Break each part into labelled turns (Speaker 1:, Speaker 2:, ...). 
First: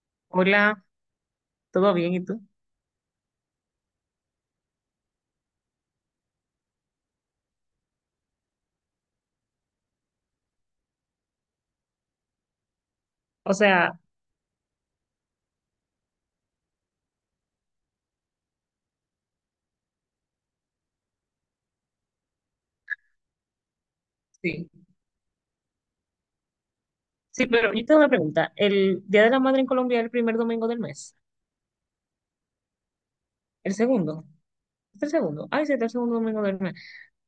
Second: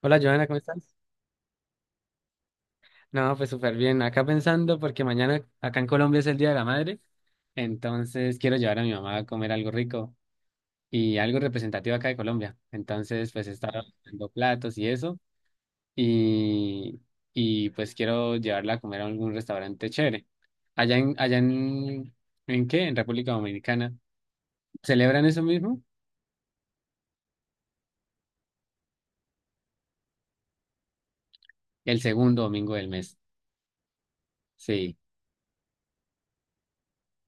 Speaker 1: Hola Joana, ¿cómo
Speaker 2: Hola,
Speaker 1: estás?
Speaker 2: ¿todo bien? ¿Y tú?
Speaker 1: No, pues súper bien. Acá pensando porque mañana acá en Colombia es el Día de la Madre, entonces quiero llevar a mi mamá a comer algo rico y algo representativo acá de Colombia. Entonces, pues he
Speaker 2: O
Speaker 1: estado
Speaker 2: sea,
Speaker 1: haciendo platos y eso y, y pues quiero llevarla a comer a algún restaurante chévere. Allá en, ¿en qué? En República Dominicana.
Speaker 2: sí.
Speaker 1: ¿Celebran eso mismo?
Speaker 2: Sí, pero yo tengo una pregunta. ¿El Día de la Madre en Colombia es el primer domingo del mes?
Speaker 1: El segundo domingo del mes.
Speaker 2: ¿El segundo?
Speaker 1: Sí.
Speaker 2: ¿Es el segundo? Ay, sí, es el segundo domingo del mes.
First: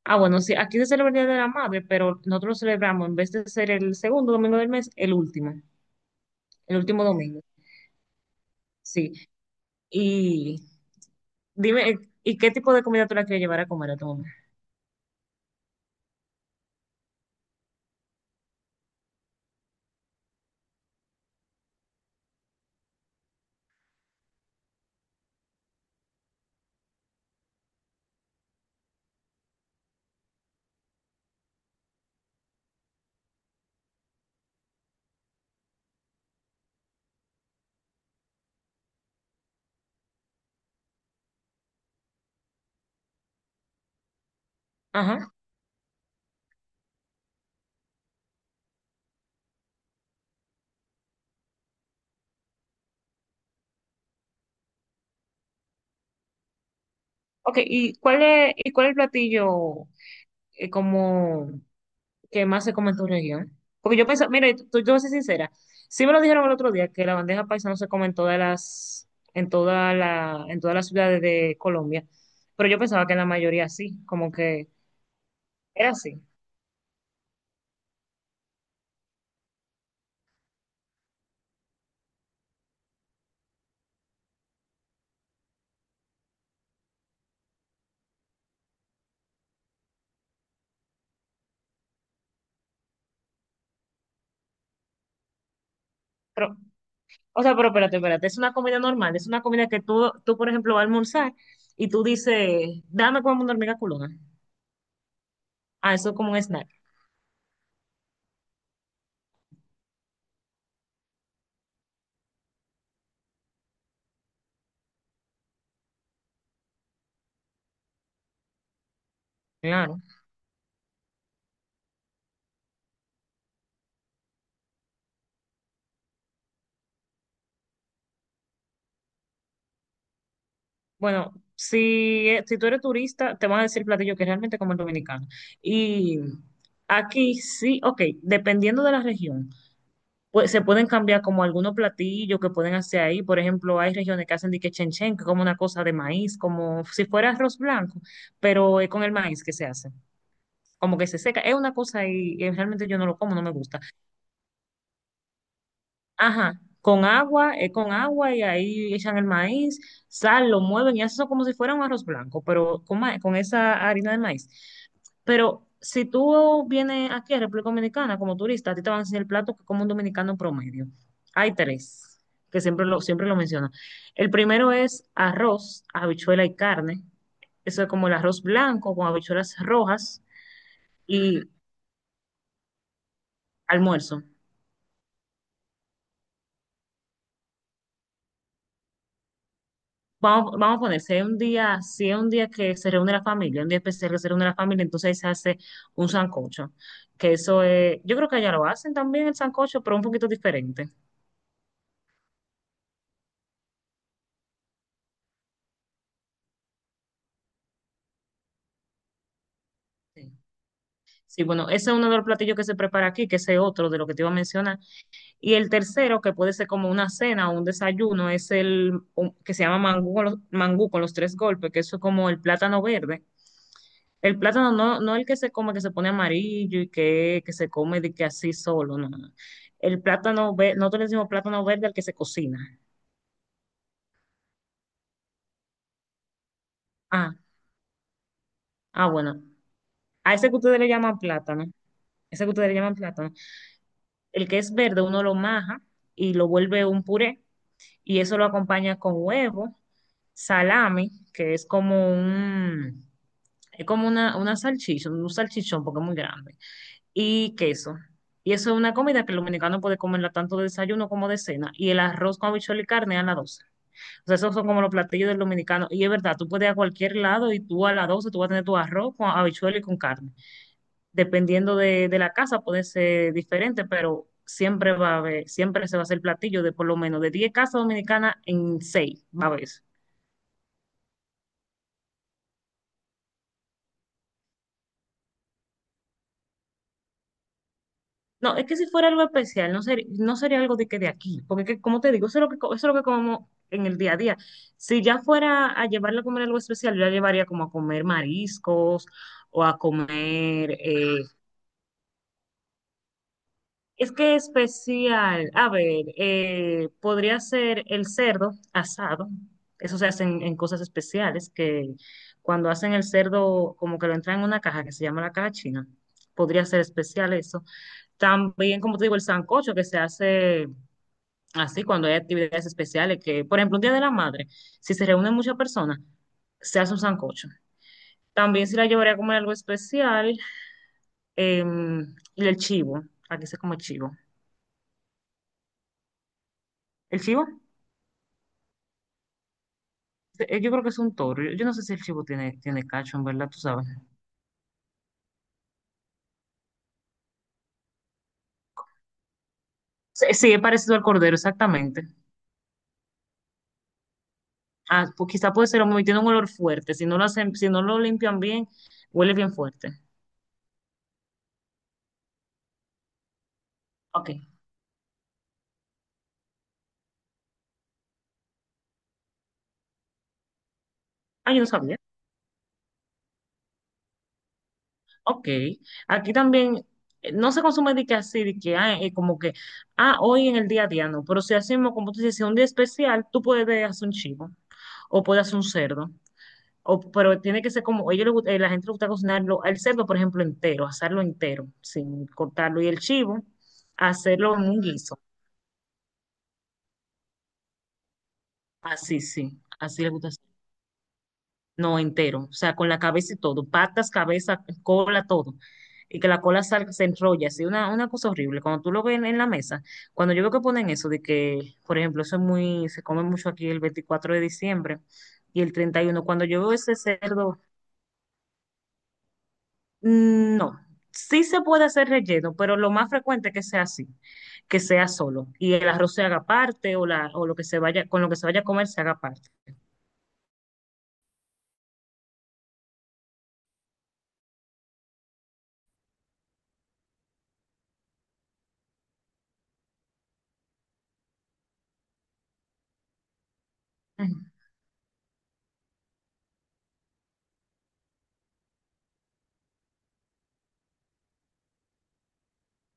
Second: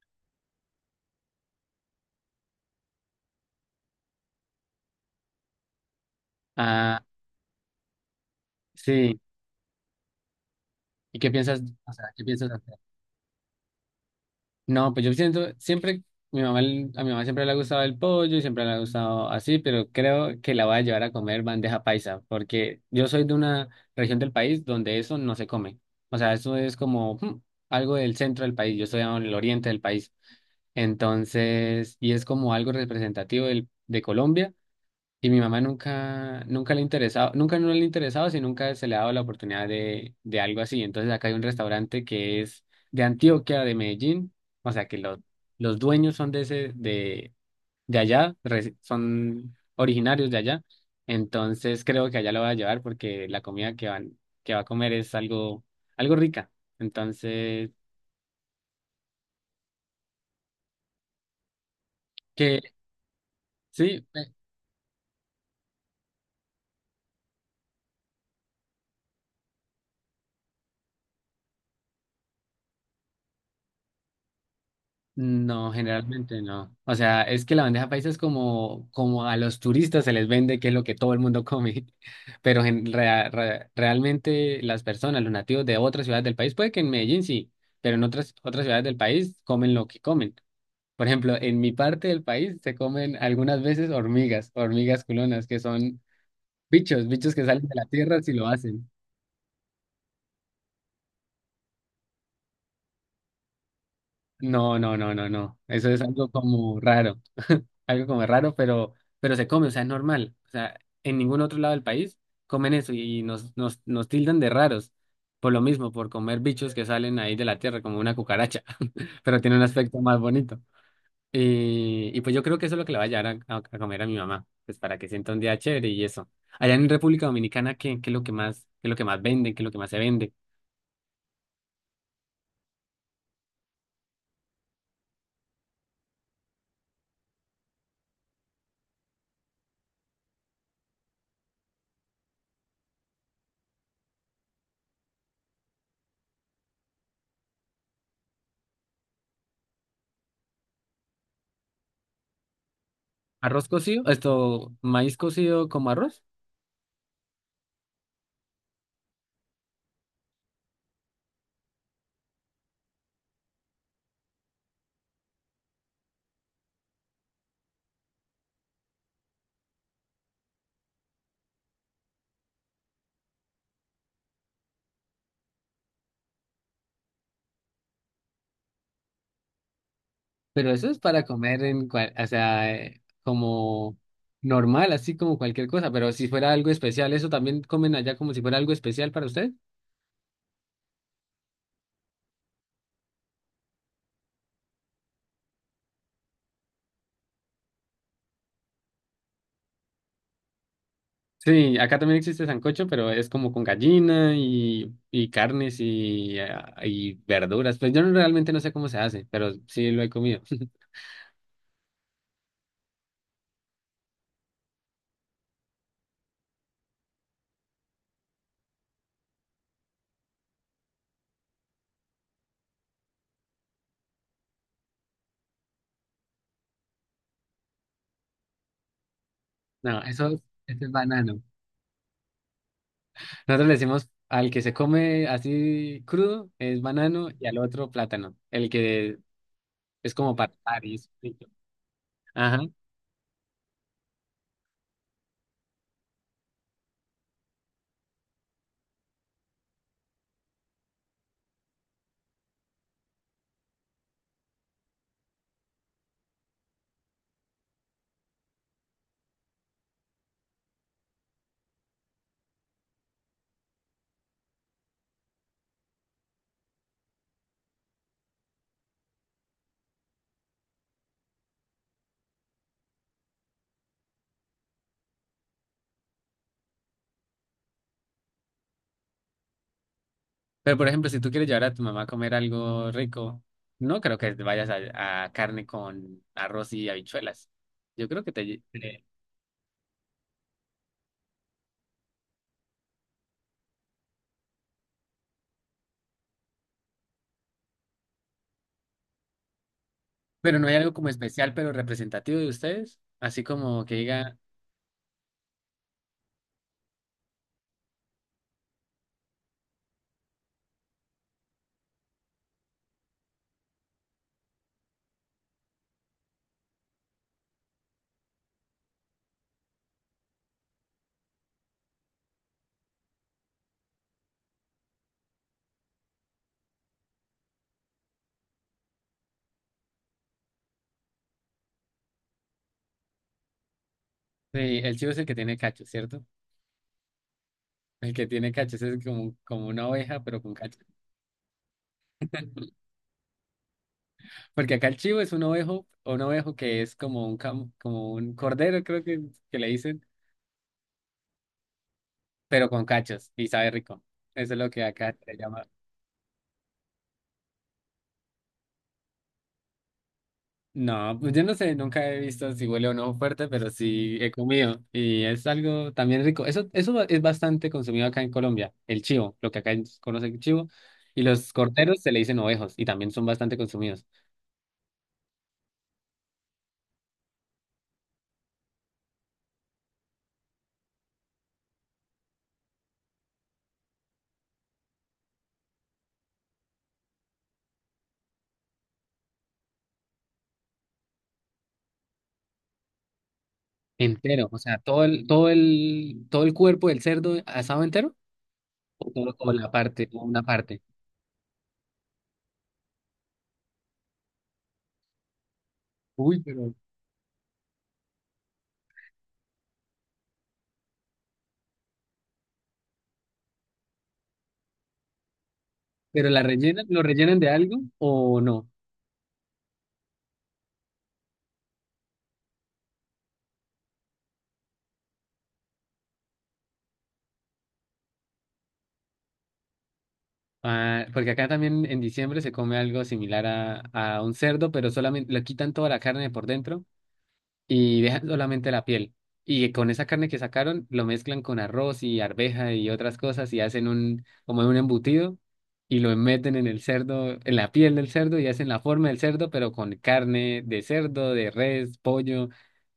Speaker 2: Ah, bueno, sí, aquí se celebra el Día de la Madre, pero nosotros lo celebramos, en vez de ser el segundo domingo del mes, el
Speaker 1: Ah,
Speaker 2: último domingo. Sí.
Speaker 1: sí.
Speaker 2: Y
Speaker 1: ¿Y qué piensas? O
Speaker 2: dime,
Speaker 1: sea, ¿qué
Speaker 2: ¿y
Speaker 1: piensas
Speaker 2: qué tipo
Speaker 1: hacer?
Speaker 2: de comida tú la quieres llevar a comer a tu mamá?
Speaker 1: No, pues yo siento, siempre, mi mamá, a mi mamá siempre le ha gustado el pollo y siempre le ha gustado así, pero creo que la voy a llevar a comer bandeja paisa, porque yo soy de una región del país donde eso no se come. O sea, eso es como algo del centro del país, yo estoy en el oriente del país. Entonces, y es como algo representativo de Colombia. Y mi mamá nunca le interesaba, nunca no le interesaba, si nunca se le ha dado la oportunidad de algo así. Entonces acá hay un restaurante que es de Antioquia, de Medellín, o sea que
Speaker 2: Ajá.
Speaker 1: los dueños son de ese, de allá, son originarios de allá. Entonces creo que allá lo va a llevar porque la comida que van, que va a comer es algo, algo rica.
Speaker 2: Ok,
Speaker 1: Entonces,
Speaker 2: ¿y cuál es el platillo como que
Speaker 1: que
Speaker 2: más se come en tu región? Porque
Speaker 1: sí.
Speaker 2: yo pensaba, mira, yo voy a ser sincera, sí me lo dijeron el otro día que la bandeja paisa no se come en todas las ciudades de Colombia, pero yo pensaba que en la mayoría sí, como que
Speaker 1: No,
Speaker 2: era así.
Speaker 1: generalmente no. O sea, es que la bandeja paisa es como, como a los turistas se les vende, que es lo que todo el mundo come. Pero en realmente las personas, los nativos de otras ciudades del país, puede que en Medellín sí, pero en otras, otras ciudades del país comen lo que comen. Por ejemplo, en mi parte del país se comen algunas veces hormigas, hormigas culonas, que son
Speaker 2: Pero,
Speaker 1: bichos, bichos
Speaker 2: o
Speaker 1: que
Speaker 2: sea,
Speaker 1: salen
Speaker 2: pero
Speaker 1: de la
Speaker 2: espérate,
Speaker 1: tierra
Speaker 2: espérate,
Speaker 1: si
Speaker 2: es
Speaker 1: lo
Speaker 2: una comida
Speaker 1: hacen.
Speaker 2: normal, es una comida que tú por ejemplo, vas a almorzar y tú dices, dame como una hormiga culona.
Speaker 1: No, no, no, no, no. Eso
Speaker 2: Ah,
Speaker 1: es
Speaker 2: eso es
Speaker 1: algo
Speaker 2: como un snack.
Speaker 1: como raro. Algo como raro, pero se come, o sea, es normal. O sea, en ningún otro lado del país comen eso y nos tildan de raros. Por lo mismo, por comer bichos que salen ahí de la tierra, como una cucaracha, pero tiene un aspecto
Speaker 2: Claro.
Speaker 1: más bonito. Y pues yo creo que eso es lo que le voy a llevar a, a comer a mi mamá, pues para que sienta un día chévere y eso. Allá en República Dominicana, ¿qué, qué es lo que más, qué es lo que más venden, qué es lo que más se vende?
Speaker 2: Bueno, si, si tú eres turista, te van a decir platillo que es realmente como el dominicano. Y aquí sí, ok, dependiendo de la región, pues se pueden cambiar como algunos platillos que pueden hacer ahí. Por ejemplo, hay regiones que hacen dique chen chen, que es como una cosa de maíz, como si fuera arroz blanco, pero es con el maíz que se hace. Como que se seca. Es una cosa y realmente yo no lo como, no me
Speaker 1: ¿Arroz
Speaker 2: gusta.
Speaker 1: cocido? ¿Esto, maíz cocido como arroz?
Speaker 2: Ajá, con agua, es con agua y ahí echan el maíz, sal, lo mueven y hacen eso como si fuera un arroz blanco, pero con, ma- con esa harina de maíz. Pero si tú vienes aquí a República Dominicana como turista, a ti te van a enseñar el plato que como un dominicano promedio. Hay tres, que siempre lo menciono. El primero es arroz, habichuela y carne. Eso es como el arroz blanco con habichuelas rojas
Speaker 1: Pero eso es para
Speaker 2: y
Speaker 1: comer en cual, o sea, como
Speaker 2: almuerzo.
Speaker 1: normal, así como cualquier cosa. Pero si fuera algo especial, ¿eso también comen allá como si fuera algo especial para ustedes?
Speaker 2: Vamos, vamos a poner, si hay un día que se reúne la familia, un día especial que se reúne la familia, entonces ahí se hace un sancocho. Que eso es, yo creo que allá lo hacen también el sancocho, pero un poquito diferente.
Speaker 1: Sí, acá también existe sancocho, pero es como con gallina y carnes y, ah, y verduras. Pues yo realmente no sé cómo se hace, pero sí lo he
Speaker 2: Sí,
Speaker 1: comido.
Speaker 2: Sí, bueno, ese es uno de los platillos que se prepara aquí, que ese es otro de lo que te iba a mencionar. Y el tercero, que puede ser como una cena o un desayuno, es el un- que se llama mangú con los tres golpes, que eso es como el plátano verde. El plátano no, no el que se come, que se pone amarillo y que se come de que así solo, no, no. no.
Speaker 1: No,
Speaker 2: El
Speaker 1: eso,
Speaker 2: plátano verde,
Speaker 1: eso es
Speaker 2: nosotros le decimos
Speaker 1: banano.
Speaker 2: plátano verde al que se cocina.
Speaker 1: Nosotros le decimos al que se come así crudo es banano
Speaker 2: Ah,
Speaker 1: y al otro plátano, el
Speaker 2: ah,
Speaker 1: que
Speaker 2: bueno.
Speaker 1: es como
Speaker 2: A ese
Speaker 1: para
Speaker 2: que ustedes le
Speaker 1: y es.
Speaker 2: llaman plátano, ese que ustedes le llaman plátano, el que es verde uno lo maja y lo vuelve un puré y eso lo acompaña con huevo, salami, que es como es como una salchicha, un salchichón porque es muy grande y queso. Y eso es una comida que el dominicano puede comerla tanto de desayuno como de cena. Y el arroz con habichuela y carne a las 12:00. O sea, esos son como los platillos del dominicano. Y es verdad, tú puedes ir a cualquier lado y tú a las 12:00 tú vas a tener tu arroz con habichuela y con carne. Dependiendo de la casa puede ser diferente, pero siempre va a haber, siempre se va a hacer platillo de por lo menos de 10 casas dominicanas en 6 va a haber.
Speaker 1: Pero, por ejemplo, si tú quieres llevar a tu mamá a comer algo rico, no creo que te vayas a carne con arroz y habichuelas. Yo creo que te...
Speaker 2: No,
Speaker 1: lle-
Speaker 2: es que
Speaker 1: Sí.
Speaker 2: si fuera algo especial, no sería algo de que de aquí, porque que, como te digo, eso es lo que, co- eso es lo que comemos en el día a día. Si ya fuera a llevarla a comer algo especial, yo la llevaría como a comer mariscos o a
Speaker 1: Pero no
Speaker 2: comer,
Speaker 1: hay algo como especial, pero representativo de ustedes. Así como que
Speaker 2: es que
Speaker 1: diga,
Speaker 2: especial, a ver, podría ser el cerdo asado, eso se hace en cosas especiales, que cuando hacen el cerdo como que lo entran en una caja que se llama la caja china, podría ser especial eso. También, como te digo, el sancocho que se hace. Así, cuando hay actividades especiales, que, por ejemplo, un Día de la Madre, si se reúnen muchas personas, se hace un sancocho. También si la llevaría a comer algo especial, eh, y el chivo, aquí se come chivo.
Speaker 1: sí, el chivo es el que tiene cachos, ¿cierto?
Speaker 2: ¿El chivo?
Speaker 1: El que tiene cachos es como, como una oveja, pero con
Speaker 2: Yo creo
Speaker 1: cachos.
Speaker 2: que es un toro. Yo no sé si el chivo tiene cacho, en verdad, tú sabes.
Speaker 1: Porque acá el chivo es un ovejo que es como un, como un cordero, creo que le dicen,
Speaker 2: Sí, sí, es parecido al cordero, exactamente.
Speaker 1: pero con cachos y sabe rico. Eso es lo que
Speaker 2: Ah,
Speaker 1: acá
Speaker 2: pues
Speaker 1: se
Speaker 2: quizá
Speaker 1: llama.
Speaker 2: puede ser muy, tiene un olor fuerte. Si no lo hacen, si no lo limpian bien, huele bien fuerte.
Speaker 1: No, pues yo no sé, nunca he visto si huele o no fuerte, pero sí he
Speaker 2: Ok.
Speaker 1: comido y es algo también rico. Eso es bastante consumido acá en Colombia, el chivo, lo que acá conocen chivo, y los
Speaker 2: Ah, yo no sabía.
Speaker 1: corderos se le dicen ovejos y también son bastante consumidos.
Speaker 2: Ok, aquí también no se consume de que así, de que como que, hoy en el día a día no, pero si hacemos, como tú dices, si es un día especial, tú puedes hacer un chivo, o puedes hacer un cerdo, o, pero tiene que ser como, a ellos les gusta- la gente le gusta cocinarlo, el cerdo, por ejemplo, entero, asarlo entero, sin cortarlo, y el chivo,
Speaker 1: Entero,
Speaker 2: hacerlo
Speaker 1: o
Speaker 2: en
Speaker 1: sea,
Speaker 2: un guiso,
Speaker 1: todo el cuerpo del cerdo asado entero o
Speaker 2: así,
Speaker 1: solo como
Speaker 2: sí,
Speaker 1: la
Speaker 2: así
Speaker 1: parte,
Speaker 2: le
Speaker 1: o
Speaker 2: gusta.
Speaker 1: una parte.
Speaker 2: No, entero, o sea, con la cabeza y todo, patas, cabeza, cola, todo. Y que
Speaker 1: Uy,
Speaker 2: la cola salga, se enrolla, así, una cosa horrible. Cuando tú lo ves en la mesa, cuando yo veo que ponen eso, de que, por ejemplo, eso es muy, se come mucho aquí el 24 de diciembre y el 31.
Speaker 1: pero la
Speaker 2: Cuando yo veo
Speaker 1: rellenan,
Speaker 2: ese
Speaker 1: lo rellenan de
Speaker 2: cerdo,
Speaker 1: algo o no.
Speaker 2: no, sí se puede hacer relleno, pero lo más frecuente es que sea así, que sea solo. Y el arroz se haga parte o, la, o lo que se vaya, con lo que se vaya a comer se haga parte.
Speaker 1: Ah, porque acá también en diciembre se come algo similar a un cerdo, pero solamente le quitan toda la carne por dentro y dejan solamente la piel. Y con esa carne que sacaron, lo mezclan con arroz y arveja y otras cosas y hacen un, como un embutido y lo meten en el cerdo, en la piel del cerdo y hacen la forma del cerdo, pero con carne de cerdo, de res, pollo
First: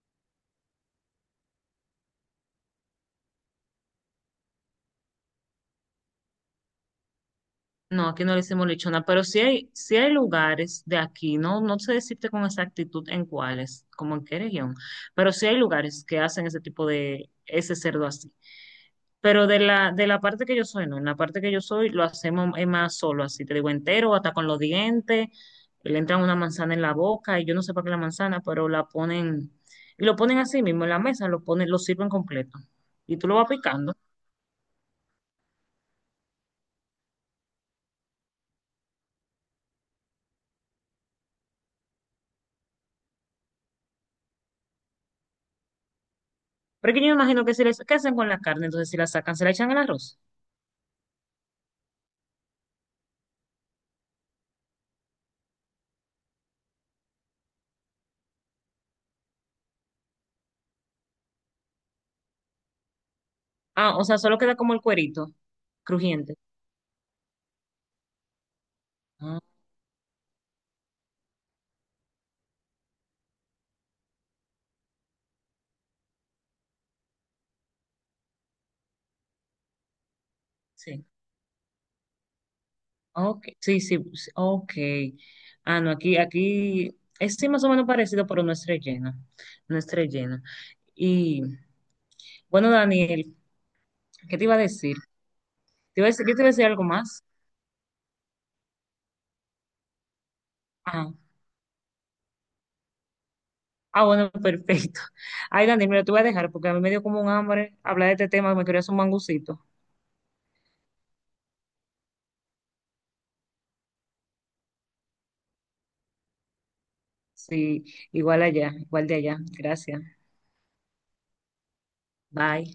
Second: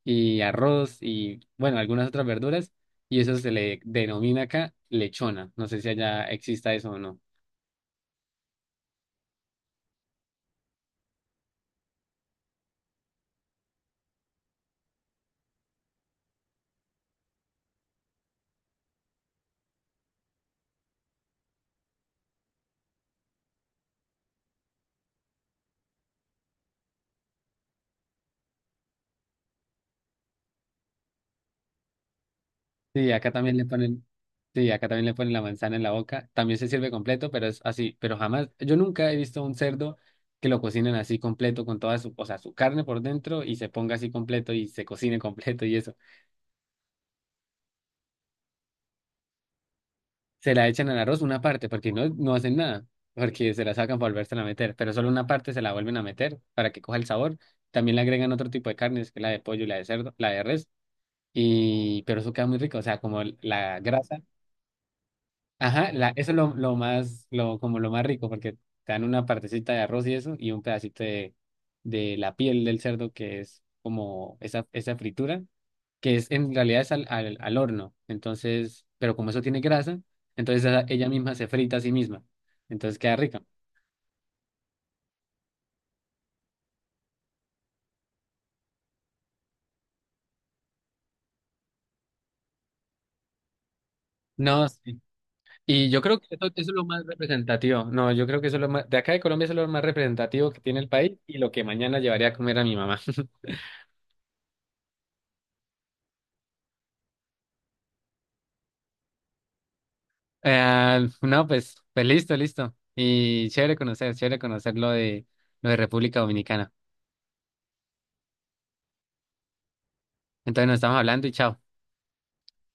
Speaker 1: y arroz y, bueno, algunas otras verduras. Y eso se le denomina acá lechona. No sé si allá exista eso o no.
Speaker 2: No, aquí no le hicimos lechona, pero sí hay lugares de aquí, no, no sé decirte con exactitud en cuáles, como en qué región, pero sí hay lugares que hacen ese tipo de, ese cerdo así. Pero de la parte que yo soy, no, en la parte que yo soy lo hacemos es más solo, así te digo entero, hasta con los dientes, le entran una manzana en la boca y yo no sé para qué la manzana, pero la ponen, y lo ponen así mismo en la mesa, lo ponen, lo sirven completo
Speaker 1: Sí,
Speaker 2: y tú
Speaker 1: acá
Speaker 2: lo vas
Speaker 1: también le
Speaker 2: picando.
Speaker 1: ponen, sí, acá también le ponen la manzana en la boca. También se sirve completo, pero es así. Pero jamás, yo nunca he visto un cerdo que lo cocinen así completo con toda su, o sea, su carne por dentro y se ponga así completo y se cocine completo y eso.
Speaker 2: Pero es que yo me imagino que si les, ¿qué hacen con la carne? Entonces si la sacan, se la echan al arroz.
Speaker 1: Se la echan al arroz una parte porque no, no hacen nada, porque se la sacan para volvérsela a meter, pero solo una parte se la vuelven a meter para que coja el sabor. También le agregan otro tipo de carnes, que es la de pollo, y la de cerdo, la de res, y pero eso queda muy rico, o sea, como la
Speaker 2: Ah, o sea,
Speaker 1: grasa.
Speaker 2: solo queda como el cuerito
Speaker 1: Ajá, la, eso es
Speaker 2: crujiente.
Speaker 1: lo más, lo, como lo más rico, porque te dan una
Speaker 2: Ah,
Speaker 1: partecita de arroz y eso, y un pedacito de la piel del cerdo, que es como esa fritura, que es en realidad es al, al horno. Entonces, pero como eso tiene grasa, entonces
Speaker 2: sí.
Speaker 1: ella misma se frita a sí misma. Entonces queda rica.
Speaker 2: Ok, sí, sí, sí, ok. Ah, no, aquí es sí, más o menos parecido, pero no es relleno. No es relleno. Y bueno, Daniel, ¿qué te iba a
Speaker 1: No,
Speaker 2: decir?
Speaker 1: sí. Y yo
Speaker 2: ¿Te iba a
Speaker 1: creo
Speaker 2: decir,
Speaker 1: que
Speaker 2: yo te
Speaker 1: eso,
Speaker 2: iba a
Speaker 1: eso
Speaker 2: decir
Speaker 1: es
Speaker 2: algo
Speaker 1: lo más
Speaker 2: más?
Speaker 1: representativo. No, yo creo que eso es lo más, de acá de Colombia, eso es lo más representativo que tiene el
Speaker 2: Ah,
Speaker 1: país y lo que mañana llevaría a comer a mi mamá.
Speaker 2: ah, bueno, perfecto. Ay, Daniel, mira, te voy a dejar porque a mí me dio como un hambre hablar de este tema, me quería hacer un mangucito.
Speaker 1: No, pues, pues listo, listo. Y chévere conocer lo de República Dominicana.
Speaker 2: Sí, igual allá, igual de allá. Gracias.
Speaker 1: Entonces nos estamos hablando y chao.
Speaker 2: Bye.